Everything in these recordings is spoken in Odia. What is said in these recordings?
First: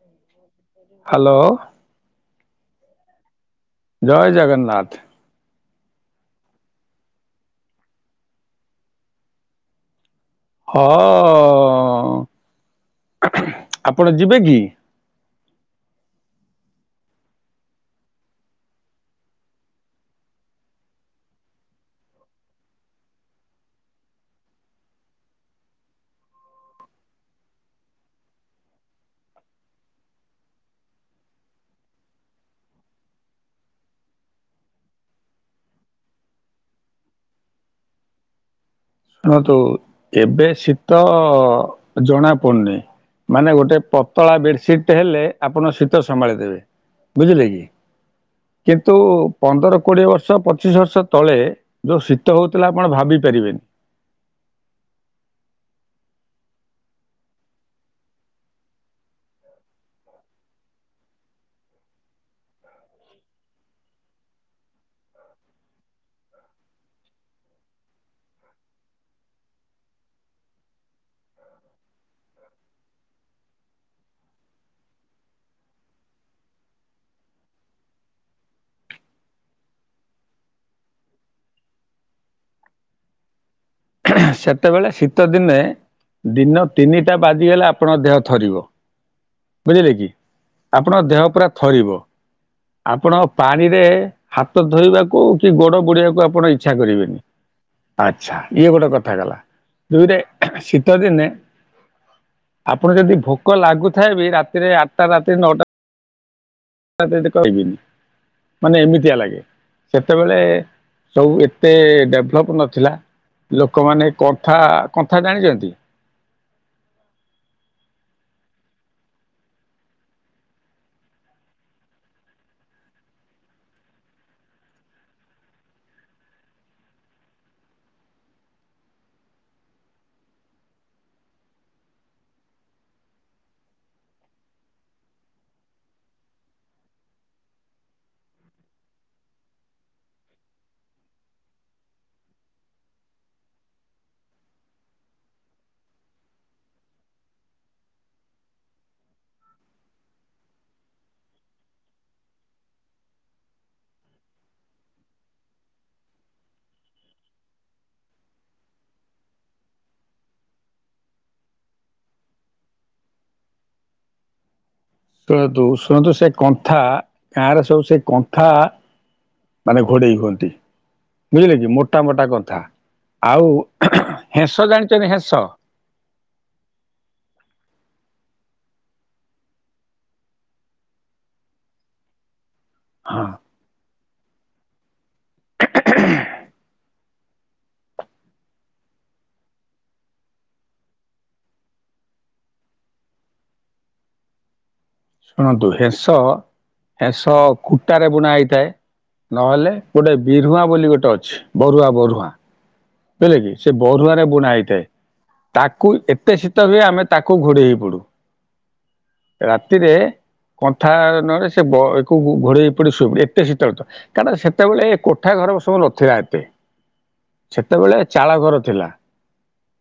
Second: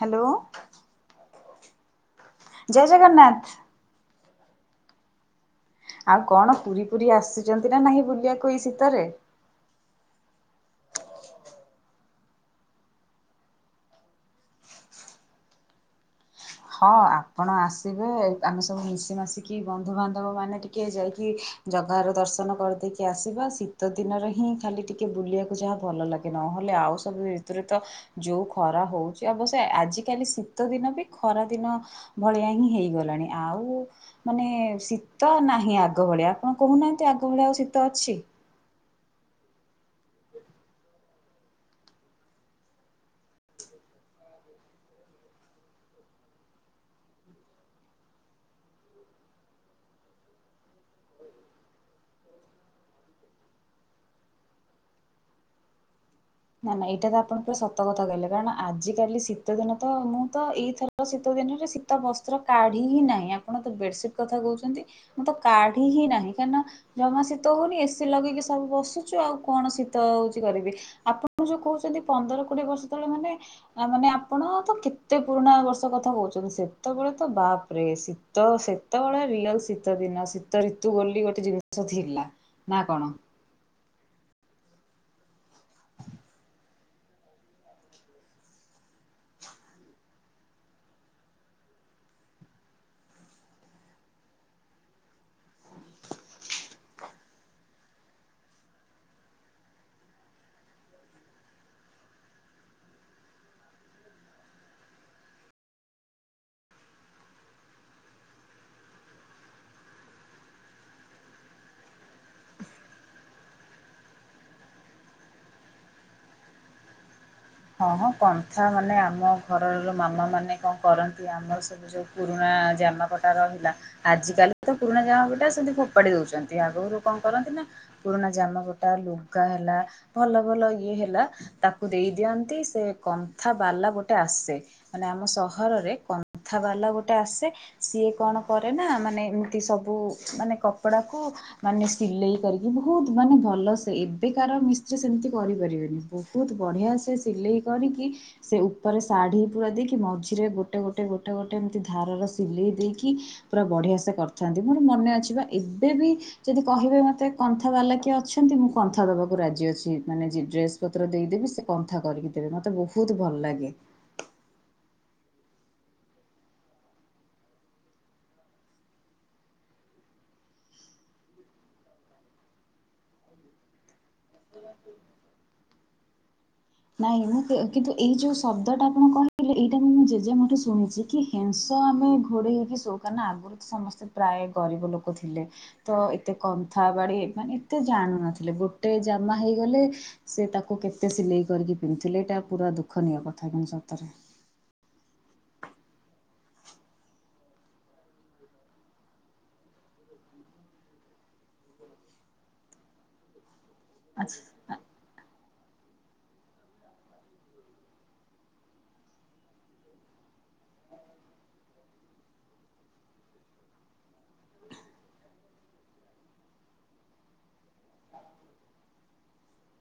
Hello hello. ଜୟ ଜଗନ୍ନାଥ। ଜୟ ଜଗନ୍ନାଥ‌ ଆଉ କଣ ପୁରୀ ପୁରୀ ଆସିଚନ୍ତି ନାଁ ନାହିଁ ବୁଲିବାକୁ ଏଇ ଶୀତରେ? ହଁ ଆପଣ ଯିବେ କି? ହଁ ଆପଣ ଆସିବେ ଆମେ ସବୁ ମିଶି ମାସିକି ବନ୍ଧୁବାନ୍ଧବ ମାନେ ଟିକେ ଯାଇକି ଜଗାର ଦର୍ଶନ କରିଦେଇକି ଆସିବା ଶୀତ ଦିନରେ ହିଁ ଖାଲି ଟିକେ ବୁଲିବାକୁ ଯାହା ଭଲ ଲାଗେ ନହେଲେ ଆଉ ସବୁ ଋତୁରେତ ଯୋଉ ଖରା ହଉଛି ଅବଶ୍ୟ ଆଜିକାଲି ଶୀତ ଦିନବି ଖରା ଦିନ ଭଳିଆ ହିଁ ହେଇଗଲାଣି ଆଉ ମାନେ ଶୀତ ନାହିଁ ଆଗ ଭଳିଆ ଆପଣ କୋହୁନାହାନ୍ତି, ଆଗ ଭଳିଆ ଆଉ ଶୀତ ଅଛି। ଶୁଣନ୍ତୁ ଏବେ ଶୀତ ଜଣା ପଡୁନି ମାନେ ଗୋଟେ ପତଳା ବେଡସିଟେ ହେଲେ ଆପଣ ଶୀତ ସମ୍ଭାଳି ଦେବେ ବୁଝିଲେକି କିନ୍ତୁ ପନ୍ଦର କୋଡିଏ ବର୍ଷ ପଚିଶ ବର୍ଷ ତଳେ ଯୋଉ ଶୀତ ହଉଥିଲା ଆପଣ ଭାବି ପାରିବେନି। ନା ନା ଏଇଟା ତ ଆପଣ ପୁରା ସତ କଥା କହିଲେ କାରଣ ଆଜ କାଲି ଶୀତ ଦିନ ତ ମୁଁ ତ ଏଇଥର ଶୀତ ଦିନରେ ଶୀତ ବସ୍ତ୍ର କାଢି ହିଁ ନାହିଁ ଆପଣ ତ ବେଡସିଟ କଥା କହୁଛନ୍ତି। ମୁଁ ତ କାଢି ହିଁ ନାହିଁ କାହିଁକିନା ଜମା ଶୀତ ହଉନି ଏସି ଲଗେଇକି ସବୁ ବସୁଛଚୁ ଆଉ କଣ ଶୀତ ହୋଉଛି କରିବି ଆପ ଆପଣ ଯୋଉ କହୁଛନ୍ତି ପନ୍ଦର କୋଡିଏ ବର୍ଷ ତଳେ ମାନେ ମାନେ ଆପଣ ତ କେତେ ପୁରୁଣା ବର୍ଷ କଥା କହୁଛନ୍ତି ସେତେବେଳେ ତ ବାପରେ ଶୀତ ସେତେବେଳେ ରିଅଲ ଶୀତ ଦିନ ଶୀତ ଋତୁ ବୋଲି ଗୋଟେ ଜିନିଷ ଥିଲା ନା କଣ ସେତେବେଳେ ଶୀତ ଦିନେ ଦିନ ତିନିଟା ବାଜିଗଲେ ଆପଣଙ୍କ ଦେହ ଥରିବ ବୁଝିଲେ କି ଆପଣଙ୍କ ଦେହ ପୁରା ଥରିବ ଆପଣ ପାଣିରେ ହାତ ଧୋଇବାକୁ କି ଗୋଡ ବୁଡେଇିବାକୁ ଆପଣ ଇଚ୍ଛା କରିବେନି ଆଚ୍ଛା। ଇଏ ଗୋଟେ କଥା କଲା [unintelligible] ଦୁଇରେ ଶୀତ ଦିନେ ଆପଣ ଯଦି ଭୋକ ଲାଗୁଥାଏ ବି ରାତିରେ ଆଠଟା ରାତିରେ ନଅଟା ଯଦି କହିବିନି ମାନେ ଏମିତିଆ ଲାଗେ ସେତେବେଳେ ସବୁ ଏତେ ଡେଭଲପ୍ ନଥିଲା ଲୋକମାନେ କନ୍ଥା କନ୍ଥା ଜାଣିଛନ୍ତି। ହଁ ହଁ କନ୍ଥା ମାନେ ଆମ ଘରର ମାମା ମାନେ କଣ କରନ୍ତି ଆମର ସବୁ ଯୋଉ ପୁରୁଣା ଜାମାପଟା ରହିଲା ଆଜିକାଲି ତ ପୁରୁଣା ଜାମା ପଟା ସେମିତି ଫୋପାଡି ଦଉଛନ୍ତି ଆଗରୁ କଣ କରନ୍ତି ନା ପୁରୁଣା ଜାମା ପଟା ଲୁଗା ହେଲା ଭଲ ଭଲ ଇଏ ହେଲା ତାକୁ ଦେଇ ଦିଅ ନ୍ତି ସେ କନ୍ଥା ବାଲା ଗୋଟେ ଆସେ ମାନେ ଆମ ସହରରେ କନ୍ଥା ବାଲା ଗୋଟେ ଆସେ ସିଏ କଣ କରେ ନା ମାନେ ଏମିତି ସବୁ ମାନେ କପଡାକୁ ମାନେ ସିଲେଇ କରିକି ବହୁତ ମାନେ ଭଲ ସେ ଏବେକାର ମିସ୍ତ୍ରୀ ସେମତି କରିପାରିବେନି ବହୁତ ବଢିଆ ସେ ସିଲେଇ କରିକି ସେ ଉପରେ ଶାଢୀ ପୁରା ଦେଇକି ମଝିରେ ଗୋଟେ ଗୋଟେ ଗୋଟେ ଗୋଟେ ଏମିତି ଧାର ର ସିଲେଇ ଦେଇକି ପୁରା ବଢିଆ ସେ କରିଥାନ୍ତି ମୋର ମନେ ଅଛି ବା ଏବେ ବି ଯଦି କହିବେ ମତେ କନ୍ଥା ବାଲା କିଏ ଅଛନ୍ତି ମୁଁ କନ୍ଥା ଦବାକୁ ରାଜି ଅଛି ମାନେ ଡେସ ପତ୍ର ଦେଇଦେବି ସେ କ ନ୍ଥା କରିକି ଦେବେ ମତେ ବହୁତ ଭଲ ଲାଗେ। ଶୁଣନ୍ତୁ ଶୁଣନ୍ତୁ ସେ କନ୍ଥା ଗାଁ ରେ ସବୁ ସେ କନ୍ଥା ମାନେ ଘୋଡେଇ ହୁଅନ୍ତି ବୁଝିଲେ କି ମୋଟା ମୋଟା କନ୍ଥା ଆଉ ହେନ୍ସ ଜାଣିଛଛନ୍ତି ହେନ୍ସ ନାଇଁ ମୁଁ କିନ୍ତୁ ଏଇ ଯୋଉ ଶବ୍ଦ ଟା ଆପଣ କହିଥିଲେ ଏଇଟା ମୁଁ ମୁଁ ଜେଜେ ମାଠୁ ଶୁଣିଛି କି ହେନ୍ସ ଆମେ ଘୋଡେଇ ଶୋଉ କାରଣ ହଁ ନା ଆଗରୁ ତ ସମସ୍ତେ ପ୍ରାୟ ଗରିବ ଲୋକ ଥିଲେ ତ ଏତେ କନ୍ଥା ବାଡ଼େଇ ମାନେ ଏତେ ଜାଣୁ ନଥିଲେ ଗୋଟେ ଜାମା ହେଇଗଲେ ସେ ତାକୁ କେତେ ସିଲେଇ କରିକି ପିନ୍ଧିଥିଲେ ଏଇଟା ପୁରା ଦୁଃଖନୀୟ କଥା କିନ୍ତୁ ସତରେ ଶୁଣନ୍ତୁ ହେନ୍ସ ମେନ୍ସ କୁଟାରେ ବୁଣା ହେଇଥାଏ ନହେଲେ ଗୋଟେ ବିରୁଆଁ ବୋଲି ଗୋଟେ ଅଛି ବରୁହାଃ ବରୁହାଃ ବୁଝିଲେ କି ସେ ବରହାଃ ରେ ଆଚ୍ଛା। ବୁଣା ହେଇଥାଏ। ତାକୁ ଏତେ ଶୀତ ଯେ ଆମେ ତାକୁ ଘୋଡେଇ ହେଇ ପଡୁ। ରାତିରେ କନ୍ଥା ନହେଲେ ସେ [unintelligible] ବଡକୁ ଘୋଡେଇ ପଡି ଶୋଇବ ଏତେ ଶୀତଳ କାରଣ ସେତେବେଳେ ଏ କୋଠା ଘର ସବୁ ନଥିଲା ଏତେ ସେତେବେଳେ ଚାଳ ଘର ଥିଲା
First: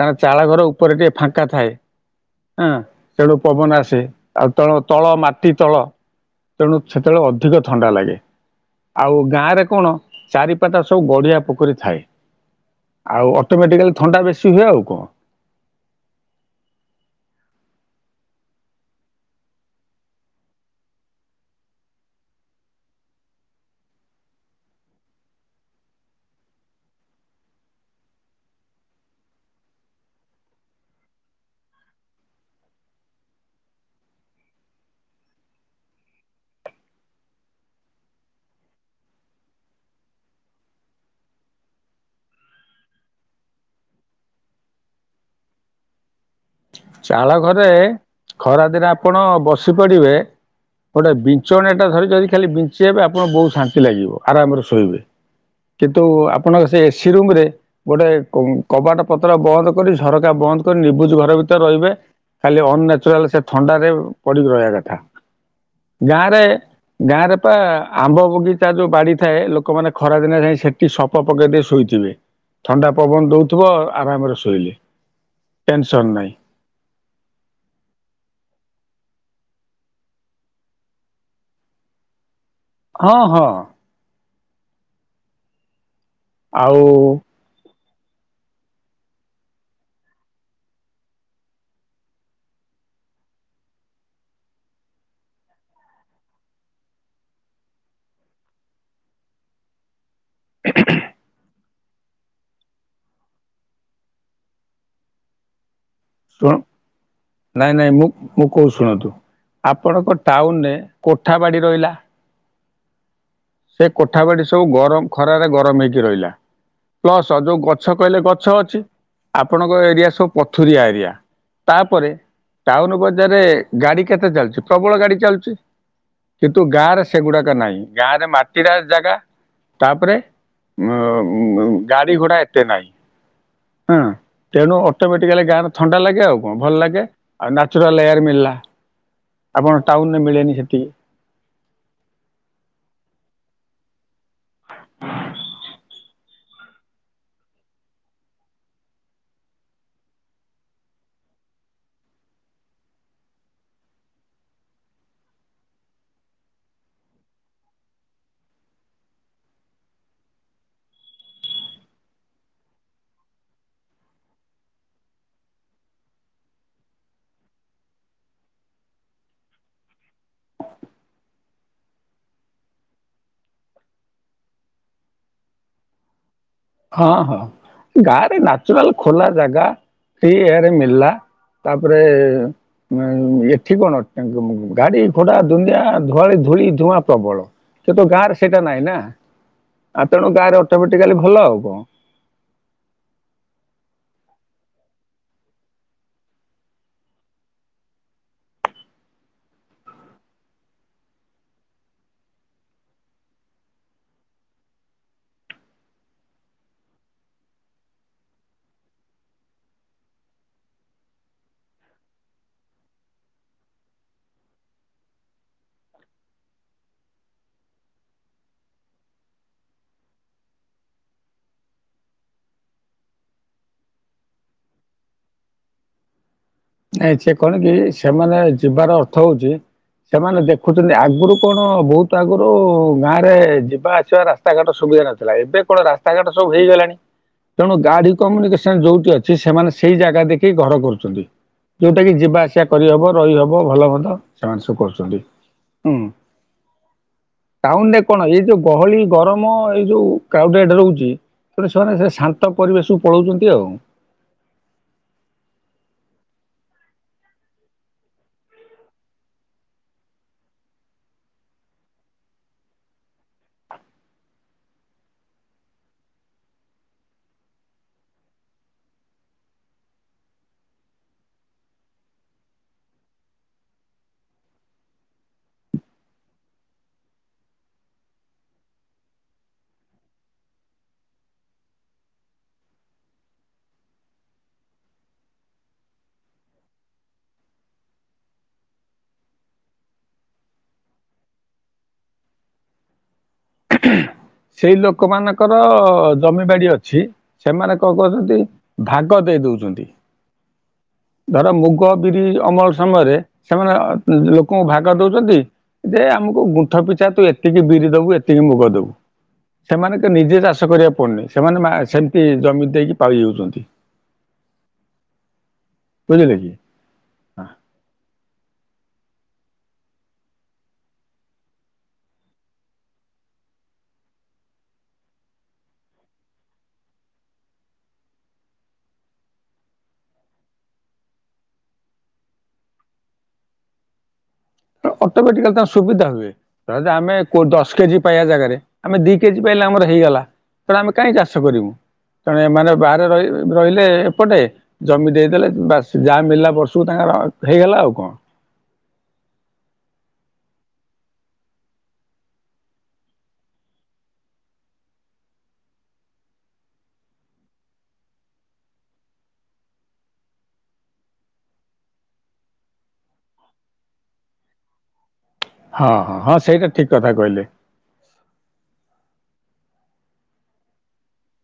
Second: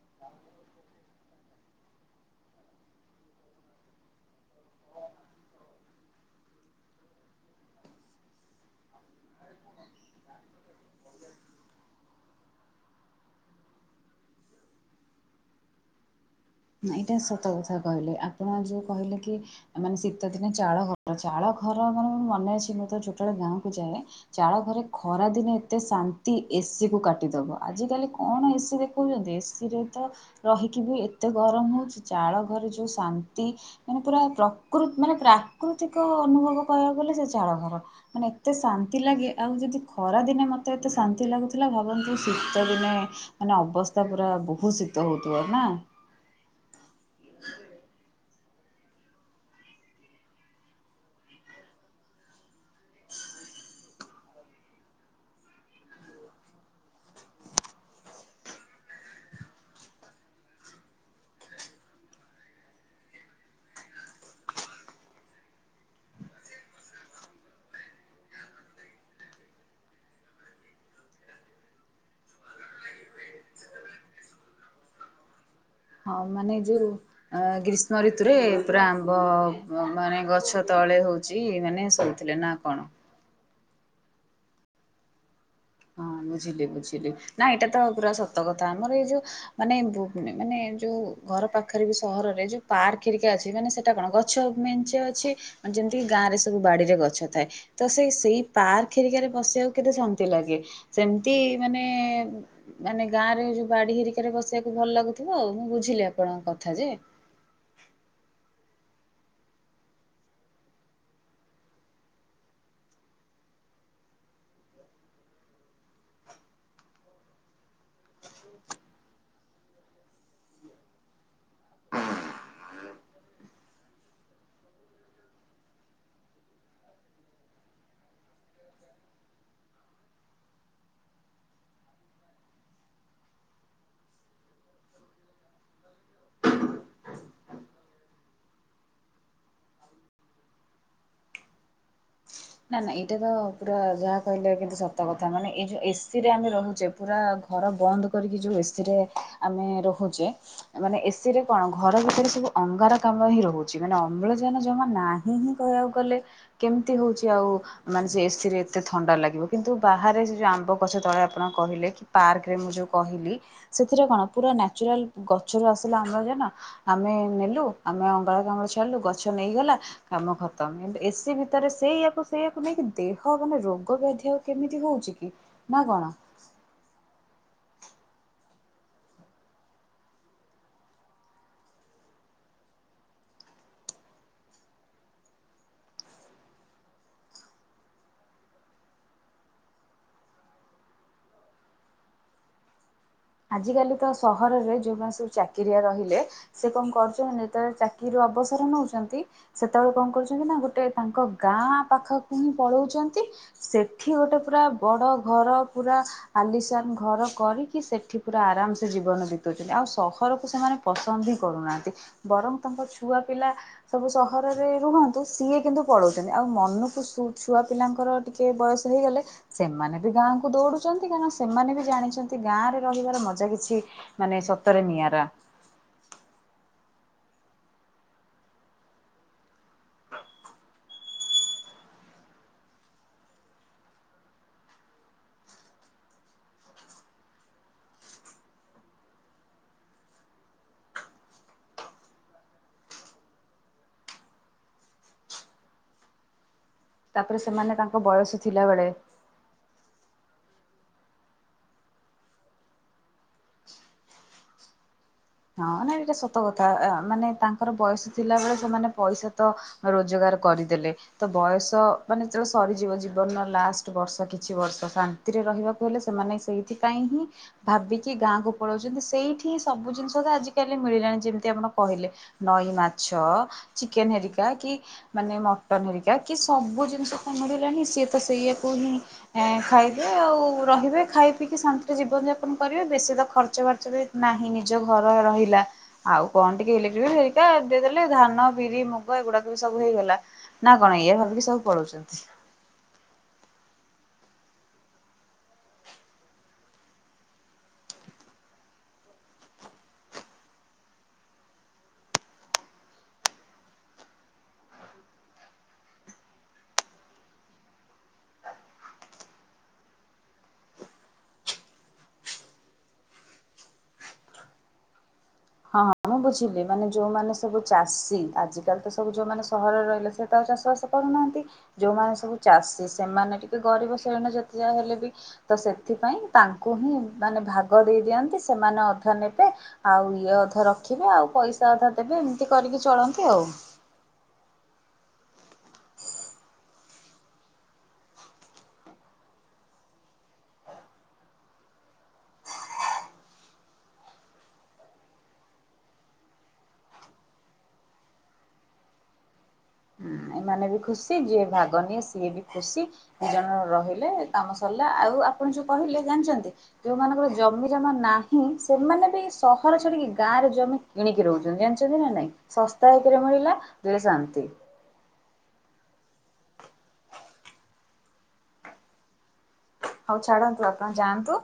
କାରଣ ଚାଳ ଘର ଉପରେ ଟିକେ ଫାଙ୍କା ଥାଏ ଆଂ ସେଟୁ ପବନ ଆସେ। ଆଉ ତଳ ତଳ ମାଟି ତଳ ତେଣୁ ସେତେବେଳେ ଅଧିକ ଥଣ୍ଡା ଲାଗେ ଆଉ ଗାଁ ରେ କଣ ଚାରିପାଖ ସବୁ ଗଢିଆ ପୋଖରୀ ଥାଏ ଆଉ ଅଟୋମେଟିକାଲି ଥଣ୍ଡା ବେଶୀ ହୁଏ ଆଉ କଣ ଏଇଟା ସତ କଥା କହିଲେ ଆପଣ ଯୋଉ କହିଲେ କି ମାନେ ଶୀତ ଦିନ ଚାଳ ଘର ଚାଳ ଘର ମାନେ ମୋର ମନେ ଅଛି ମୁଁ ଯେତେବେଳେ ଛୋଟବେଳେ ଗାଁ କୁ ଯାଏ ଚାଳ ଘରେ ଖରା ଦିନେ ଏତେ ଶାନ୍ତି ଏସିି କୁ କାଟିଦବ ଆଜିିକାଲି କଣ ଏସିି ଦେଖଉଛନ୍ତି ଏସିରେ ତ ରହିକି ବି ଏତେ ଗରମ ହଉଛି ଚାଳ ଘରେ ଯୋଉ ଶାନ୍ତି ମାନେ ପୁରା ପ୍ରକୃ ମାନେ ପ୍ରାକୃତିକ ଅନୁଭବ କହିବାକୁ ଗଲେ ସେ ଚାଳ ଘର ମାନେ ଏତେ ଶାନ୍ତି ଲାଗେ ଆଉ ଯଦି ଖରା ଦିନେ ମତେ ଏତେ ଶାନ୍ତି ଲାଗୁଥିଲା ଭାବନ୍ତୁ ଶୀତ ଦିନେ ମାନେ ଅବସ୍ଥା ପୁରା ବହୁତ ଶୀତ ହଉଥିବ ନା ଚାଳ ଘରେ ଖରାଦିନେ ଆପଣ ବସି ପଡିବେ ଗୋଟେ ବିଞ୍ଚଣ ଟା ଧରି ଯଦି ଖାଲି ବିଞ୍ଚି ଯବେ ଆପଣ ବହୁତ ଶାନ୍ତି ଲାଗିବ ଆରାମରେ ଶୋଇବେ କିନ୍ତୁ ଆପଣଙ୍କ ସେ ଏସି ରୁମ ରେ ଗୋଟେ କବାଟ ପତ୍ର ବନ୍ଦ କରି ଝରକା ବନ୍ଦ କରି ନିବୁଜ ଘର ଭି ତରେ ରହିବେ ଖାଲି ଅନନ୍ୟଚୁରାଲ ସେ ଥଣ୍ଡାରେ ପଡିକି ରହିବା କଥା ଗାଁରେ ଗାଁରେ ପା ଆମ୍ବ ବଗିଚା ଯୋଉ ବାଡି ଥାଏ ଲୋକମାନେ ଖରା ଦିନେ ଯାଇ ସେଠି ସପ ପକେଇ ଦେଇ ଶୋଇଥିବେ ଥଣ୍ଡା ପବନ ଦଉଥିବ ଆରାମରେ ଶୋଇଲେ। ଟେନସନ୍ ହଁ ନାଇଁ ମାନେ ଯୋଉ ଗ୍ରୀଷ୍ମ ଋତୁରେ ପୁରା ଆମ୍ବ ମାନେ ଗଛ ତଳେ ହଉଛି ମାନେ ଶୋଇଥିଲେ ନା କଣ? ଓହୋ ହଁ ବୁଝିଲି ଆଉ ବୁଝିଲି ନା ଏଇଟା। ପୁରା ସତ କଥା ଆମର ଏଇ ଯୋଉ ମାନେ ମାନେ ଯୋଉ ଘର ପାଖରେ ବି ସହରରେ ଯୋଉ ପାର୍କ ଫେରିକା ଅଛି ମାନେ ସେଟା କଣ ଗଛ ମେଞ୍ଚେ ଅଛି ଯେମିତି କିି ଗାଁ ରେ ସବୁ ବାଡିରେ ଗଛ ଥାଏ। ତ ସେଇ ସେଇ ପାର୍କେରିକାରେ ବସିବାକୁ କେତେ ଶାନ୍ତି ଲାଗେ। ସେମିତି ମାନେ ମାନେ ଗାଁ ରେ ଯୋଉ ବାଡି ହେରିକାରେ ବସେଇିବାକୁ ଭଲ ଲାଗୁଥିବ ଆଉ। ମୁଁ ବୁଝିଲି ଆଉ। ଶୁଣ ନାଇଁ ନାଇଁ ମୁ ମୁଁ କହୁ ଶୁଣନ୍ତୁ ଆପଣଙ୍କ ଟାଉନରେ କୋଠା ବାଡି ରହିଲା। ସେ କୋଠା ବାଡି ସବୁ ଗରମ ଖରାରେ ଗରମ ହେଇକି ରହିଲା ପ୍ଲସ ଯୋଉ ଗଛ କହିଲେ ଗଛ ଅଛି ଆପଣଙ୍କ ଏରିଆ ସବୁ ପଥୁରିଆ ଏରିଆ ତାପରେ ଟାଉନ ବଜାରରେ ଗାଡି କେତେ ଚାଲିଛି ପ୍ରବଳ ଗାଡି ଚାଲୁଛି କିନ୍ତୁ ଗାଁ ରେ ସେଗୁଡାକ ନାହିଁ ଗାଁରେ ମାଟି। ଚିଡା ଜାଗା ତାପରେ ଉ ଗାଡି ଘୋଡା ଏତେ ନାହିଁ ହଁ ତେଣୁ ଅଟୋମେଟିକାଲି ଗାଁ ଥଣ୍ଡା ଲାଗେ ଆଉ କଣ ଭଲ ଲାଗେ ନାଚୁରାଲ ଏୟାର ମିଳିଲା ଆପଣ ଟାଉନରେ ମିଳେନି ସେତିକି। ନା ନା ଏଇଟା ତ ପୁରା ଯାହା କହିଲେ କିନ୍ତୁ ସତ କଥା ମାନେ ଏଇଯଉ ଏସି। ଏସିରେ ଆମେ ରହୁଛେ ପୁରା ଘର ବନ୍ଦ କରିକି ଯୋଉ ଏସି ରେ ଆମେ ରହୁଛେ ମାନେ ଏସିରେ କଣ ଘର ଭିତରେ ସବୁ ଅଙ୍ଗାରକାମ୍ଳା ହିଁ ରହୁଛି ମାନେ ଅମ୍ଳଜାନ ଜମା ନାହିଁ ହିଁ କହିବାକୁ ଗଲେ କେମିତି ହଉଛି। ଆଉ ମାନେ ସେ ଏସି ରେ ଏତେ ଥଣ୍ଡା ଲାଗିବ କିନ୍ତୁ ବାହାରେ ସେ ଯୋଉ ଆମ୍ବ ଗଛ ତଳେ ଆପଣ କହିଲେ କି ପାର୍କରେ ମୁଁ ଯୋଉ କହିଲି ସେଥିରେ କଣ ପୁରା ନ୍ୟଚୁରାଲ ଗଛରୁ ଆସିଲା ଆମ୍ଳଯାନ ଆମେ ନେଲୁ ଆମେ ଅଙ୍ଗାରକାମ୍ଳ ଛାଡିଲୁ ଗଛ ନେଇଗଲା କାମ ଖତମ କିୁ ଏସିି ଭିତରେ ସେଇ। ସେଇଆକୁ ନେଇକି ଦେହ ମାନେ ରୋଗ ବ୍ୟାଧି ଆଉ କେମିତି ହଉଛି କି ନା କଣ। ହଁ ହଁ ଗାଁରେ ନାଚୁରାଲ ଖୋଲା ଜାଗା ଫ୍ରି ଏୟାର ମଳିଲା ତାପରେ ଉ ଏଠି କଣ ଗାଡି ଘୋଡା ଦୁନିଆ ଧୁଆଳି ଧୂଳି ଧୂଆଁ ପ୍ରବଳ କିନ୍ତୁ ଗାଁରେ ସେଇଟା ନାହିଁ ନା ତେଣୁ ଗାଁ ରେ ଅଟୋମେଟିକାଲି ଭଲ ଆଉ କୁ ଆଜିକାଲି ତ ସହରରେ ଯୋଉମାନେ ସବୁ ଚାକିରିଆ ରହିଲେ ସେ କଣ କରୁଛନ୍ତି ଯେତେବେଳେ ଚାକିରିରୁ ଅବସର ନଉଛନ୍ତି ସେତେବେଳେ କଣ କରୁଛନ୍ତି ନା ଗୋଟେ ତାଙ୍କ ଗାଁ ପାଖକୁ ହିଁ ପଳଉଛନ୍ତି ସେଠି ଗୋଟେ ପୁରା ବଡ ଘର ପୁରା ଆଲିସାନ ଘର କରିକି ସେ। ଏଠି ପୁରା ଆରାମ ସେ ଜୀବନ ବିତାଉଛନ୍ତି ଆଉ ସହରକୁ ସେମାନେ ପସନ୍ଦ ହି କରୁନାହାନ୍ତି ବରଂ ତାଙ୍କ ଛୁଆ ପିଲା ସବୁ ସହରରେ ରୁହନ୍ତୁ ସିଏ କିନ୍ତୁ ପଳଉଛନ୍ତି ଆଉ ମନକୁ ଛୁଆ ପିଲାଙ୍କର ଟିକେ ବୟସ ହେଇଗଲେ ସେମାନେ ବି ଗାଁ କୁ ଦୌଡୁଛନ୍ତି କାରଣ ସେମାନେ ବି ଜାଣିଛନ୍ତି ଗାଁରେ। ରହିବାର ମଜା କିଛି ମାନେ ସତରେ ନିଆରା। ଆଛା ସେ କଣ କି ସେମାନେ ଯିବାର ଅର୍ଥ ହଉଛି ସେମାନେ ଦେଖୁଛନ୍ତି ଆଗରୁ କଣ ବହୁତ ଆଗରୁ ଗାଁରେ ଯିବା ଆସିବା ରାସ୍ତାଘାଟ ସୁବିଧା ନଥିଲା ଏବେ କଣ ରାସ୍ତାଘାଟ ସବୁ ହେଇଗଲାଣି ତେଣୁ ଗାଡି କମ୍ୟୁନିକେସନ ଯୋଉଠି ଅଛି ସେମାନେ ସେଇ ଜାଗା ଦେଖିକି ଘର କରୁଛନ୍ତି। ଯୋଉଟା କି ଯିବା ଆସିବା କରିହବ ରହିହବ ଭଲ ମନ୍ଦ ସେମାନେ ସବୁ କରୁଛନ୍ତି ହୁଁ। ତାପରେ ସେମାନେ ଟାଉନ ରେ ତାଙ୍କ କଣ ବୟସ ଏଇ ଯୋଉ ଥିଲାବେଳେ ଗହଳି ଗରମ। ଯୋଉ କ୍ରାଉଡେଡ଼୍ ରହୁଛି ତଣୁ ସେମାନେ ସେ ଶାନ୍ତ ପରିବେଶକୁ ପଳାଉଛନ୍ତି ଆଉ। ହଁ ନାଇ ଏଇଟା ସତ କଥା ମାନେ ତାଙ୍କର ବୟସ ଥିଲା ବଳେ ସେମାନେ ପଇସା ତ ରୋଜଗାର କରିଦେଲେ ତ ବୟସ ମାନେ ଯେତେବେଳେ ସରିଯିବ ଜୀବନର ଲାଷ୍ଟ ବର୍ଷ କିଛି ବର୍ଷ ଶାନ୍ତିରେ ରହିବାକୁ ହେଲେ ସେମାନେ ସେଇଥିପାଇଁ ହିଁ ଭାବିକି ଗାଁକୁ ପଳଉଛନ୍ତି ସେଇଠି ହିଁ ସବୁ ଜିନିଷ ଆଜିକାଲି ମିଳିଲାଣି ଯେମିତି ଆପଣ କହିଲେ ନଈ ମାଛ ଚିକେନ ହେରିକା କି ମାନେ ମଟନ ହେରିକା କି ସବୁ ଜିନିଷ ତ ମିଳିଲାଣି ସିଏ ତ ସେଇଆାକୁ ହିଁ ଖାଇବେ ଆଉ ରହିବେ ଖାଇ ପିଇକି ଶାନ୍ତିରେ ଜୀବନ ଯାପନ କରିବେ ବେଶୀ ତ ଖର୍ଚ ବାର୍ଚ୍ଚ ବି ନାହିଁ ନିଜ। ନିଜଘର ରହିଲା ଆଉ କଣ ଟିକେ ଇଲେଟ୍ରି ବିଲ୍ ହେରିକା ଦେଇଦେଲେ ଧାନ ବିରି ମୁଗ ଏଗୁଡାକ ବି ସବୁ ହେଇଗଲା ନା କଣ ଏଇଆ ଭାବିକି ସବୁ ପଳଉଛନ୍ତି। ସେଇ ଲୋକମାନାନଙ୍କର ଜମିବାଡି ଅଛି ସେମାନେ କଣ କହୁଛନ୍ତି ଭାଗ ଦେଇ ଦଉଛନ୍ତି ଧର ମୁଗ ବିରି ଅମଳ ସମୟରେ ସେମାନେ ଲୋକଙ୍କୁ ଭାଗ ଦଉଛନ୍ତି ଯେ ଆମକୁ ଗୁଣ୍ଠ ପିଛା ତୁ ଏତିକି ବିରି ଦବୁ ଏତିକି ମୁଗ ଦବୁ। ସେମାନେ ତ ନିଜେ ଚାଷ କରିବାକୁ ପଡୁନି ସେମାନେ ସେମିତି ଜମି ଦେଇକି ପାଇ ଯାଉଛନ୍ତି। ହଁ ହଁ ମୁଁ ବୁଝିଲି ମାନେ ଯୋଉମାନେ ସବୁ ଚାଷୀ ଆଜିକାଲି ତ। ସବୁ ଯୋଉମାନେ ସହରରେ ରହିଲେ ସେ ତ ଆଉ ଚାଷ ବାସ କରୁନାହାନ୍ତି ଯୋଉମାନେ ସବୁ ଚାଷୀ ସେମାନେ ଟିକେ ଗରିବ ଶ୍ରେଣୀ ଯେତେ ଯାହା ହେଲେ ବି ତ ସେଥିପାଇଁ ତାଙ୍କୁ ହିଁ ମାନେ ଭାଗ ଦେଇ ଦିଅନ୍ତି ସେମାନେ ଅଧା ନେବେ ଆଉ। ଇଏ ଅଧା ରଖିବେ ଆଉ ପଇସା ଅଧା ଦେବେ ଏମିତି କରିକି ଚଳନ୍ତି ଆଉ। ଣ ଅଟୋମେଟିକାଲି ତାଙ୍କ ସୁବିଧା ହୁଏଣ ଆମେ କ ଦଶ କେଜି ପାଇବା ଜାଗାରେ ଆମେ ଦି କେଜି ପାଇଲେ ଆମର ହେଇଗଲା ତେଣୁ ଆମେ କାହିଁ ଚାଷ କରିବୁ ତେଣୁ ଏମାନେ ବାହାରେ ର ରହିଲେ ଏପଟେ ଜମି ଦେଇଦେଲେ ବା ଯାହା ମଳିଲା ବର୍ଷକୁ ତାଙ୍କର ହେଇଗଲା ଆଉ କଣ। ଏମାନେ ବି ଖୁସି ଯିଏ ଭାଗ ନିଏ ସିଏ ବି ଖୁସି ଦି ଜଣ ରହିଲେ କାମ ସରିଲା ଆଉ ଆପଣ ଯୋଉ କହିଲେ ଜାଣିଛନ୍ତି ଯୋଉମାନଙ୍କର ଜମି ଜମା ନାହିଁ ସେମାନେ ବି ସହର ଛାଡିକି ଗାଁ ରେ ଜମି କିଣିକି ରହୁଛନ୍ତି ଜାଣିଛନ୍ତି ନା ନାଇଁ ଶସ୍ତା ଏକରେ ମିଳିଲା ଦୁଇରେ ଶାନ୍ତି। ହଁ ହଁ ହଁ ସେଇଟା ଠିକ କଥା କହିଲେ। ହଉ ଛାଡନ୍ତୁ ଆପଣ ଯାଆନ୍ତୁ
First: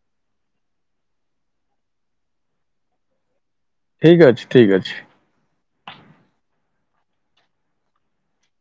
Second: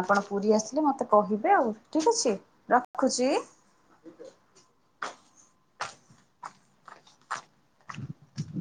ଆପଣ ପୁରୀ ଆସିଲେ ମତେ କହିବେ ଆଉ ଠିକ ଅଛି ରଖୁଛି। ଠିକ୍ ଅଛି ଠିକ୍ ଅଛି। [inaudible]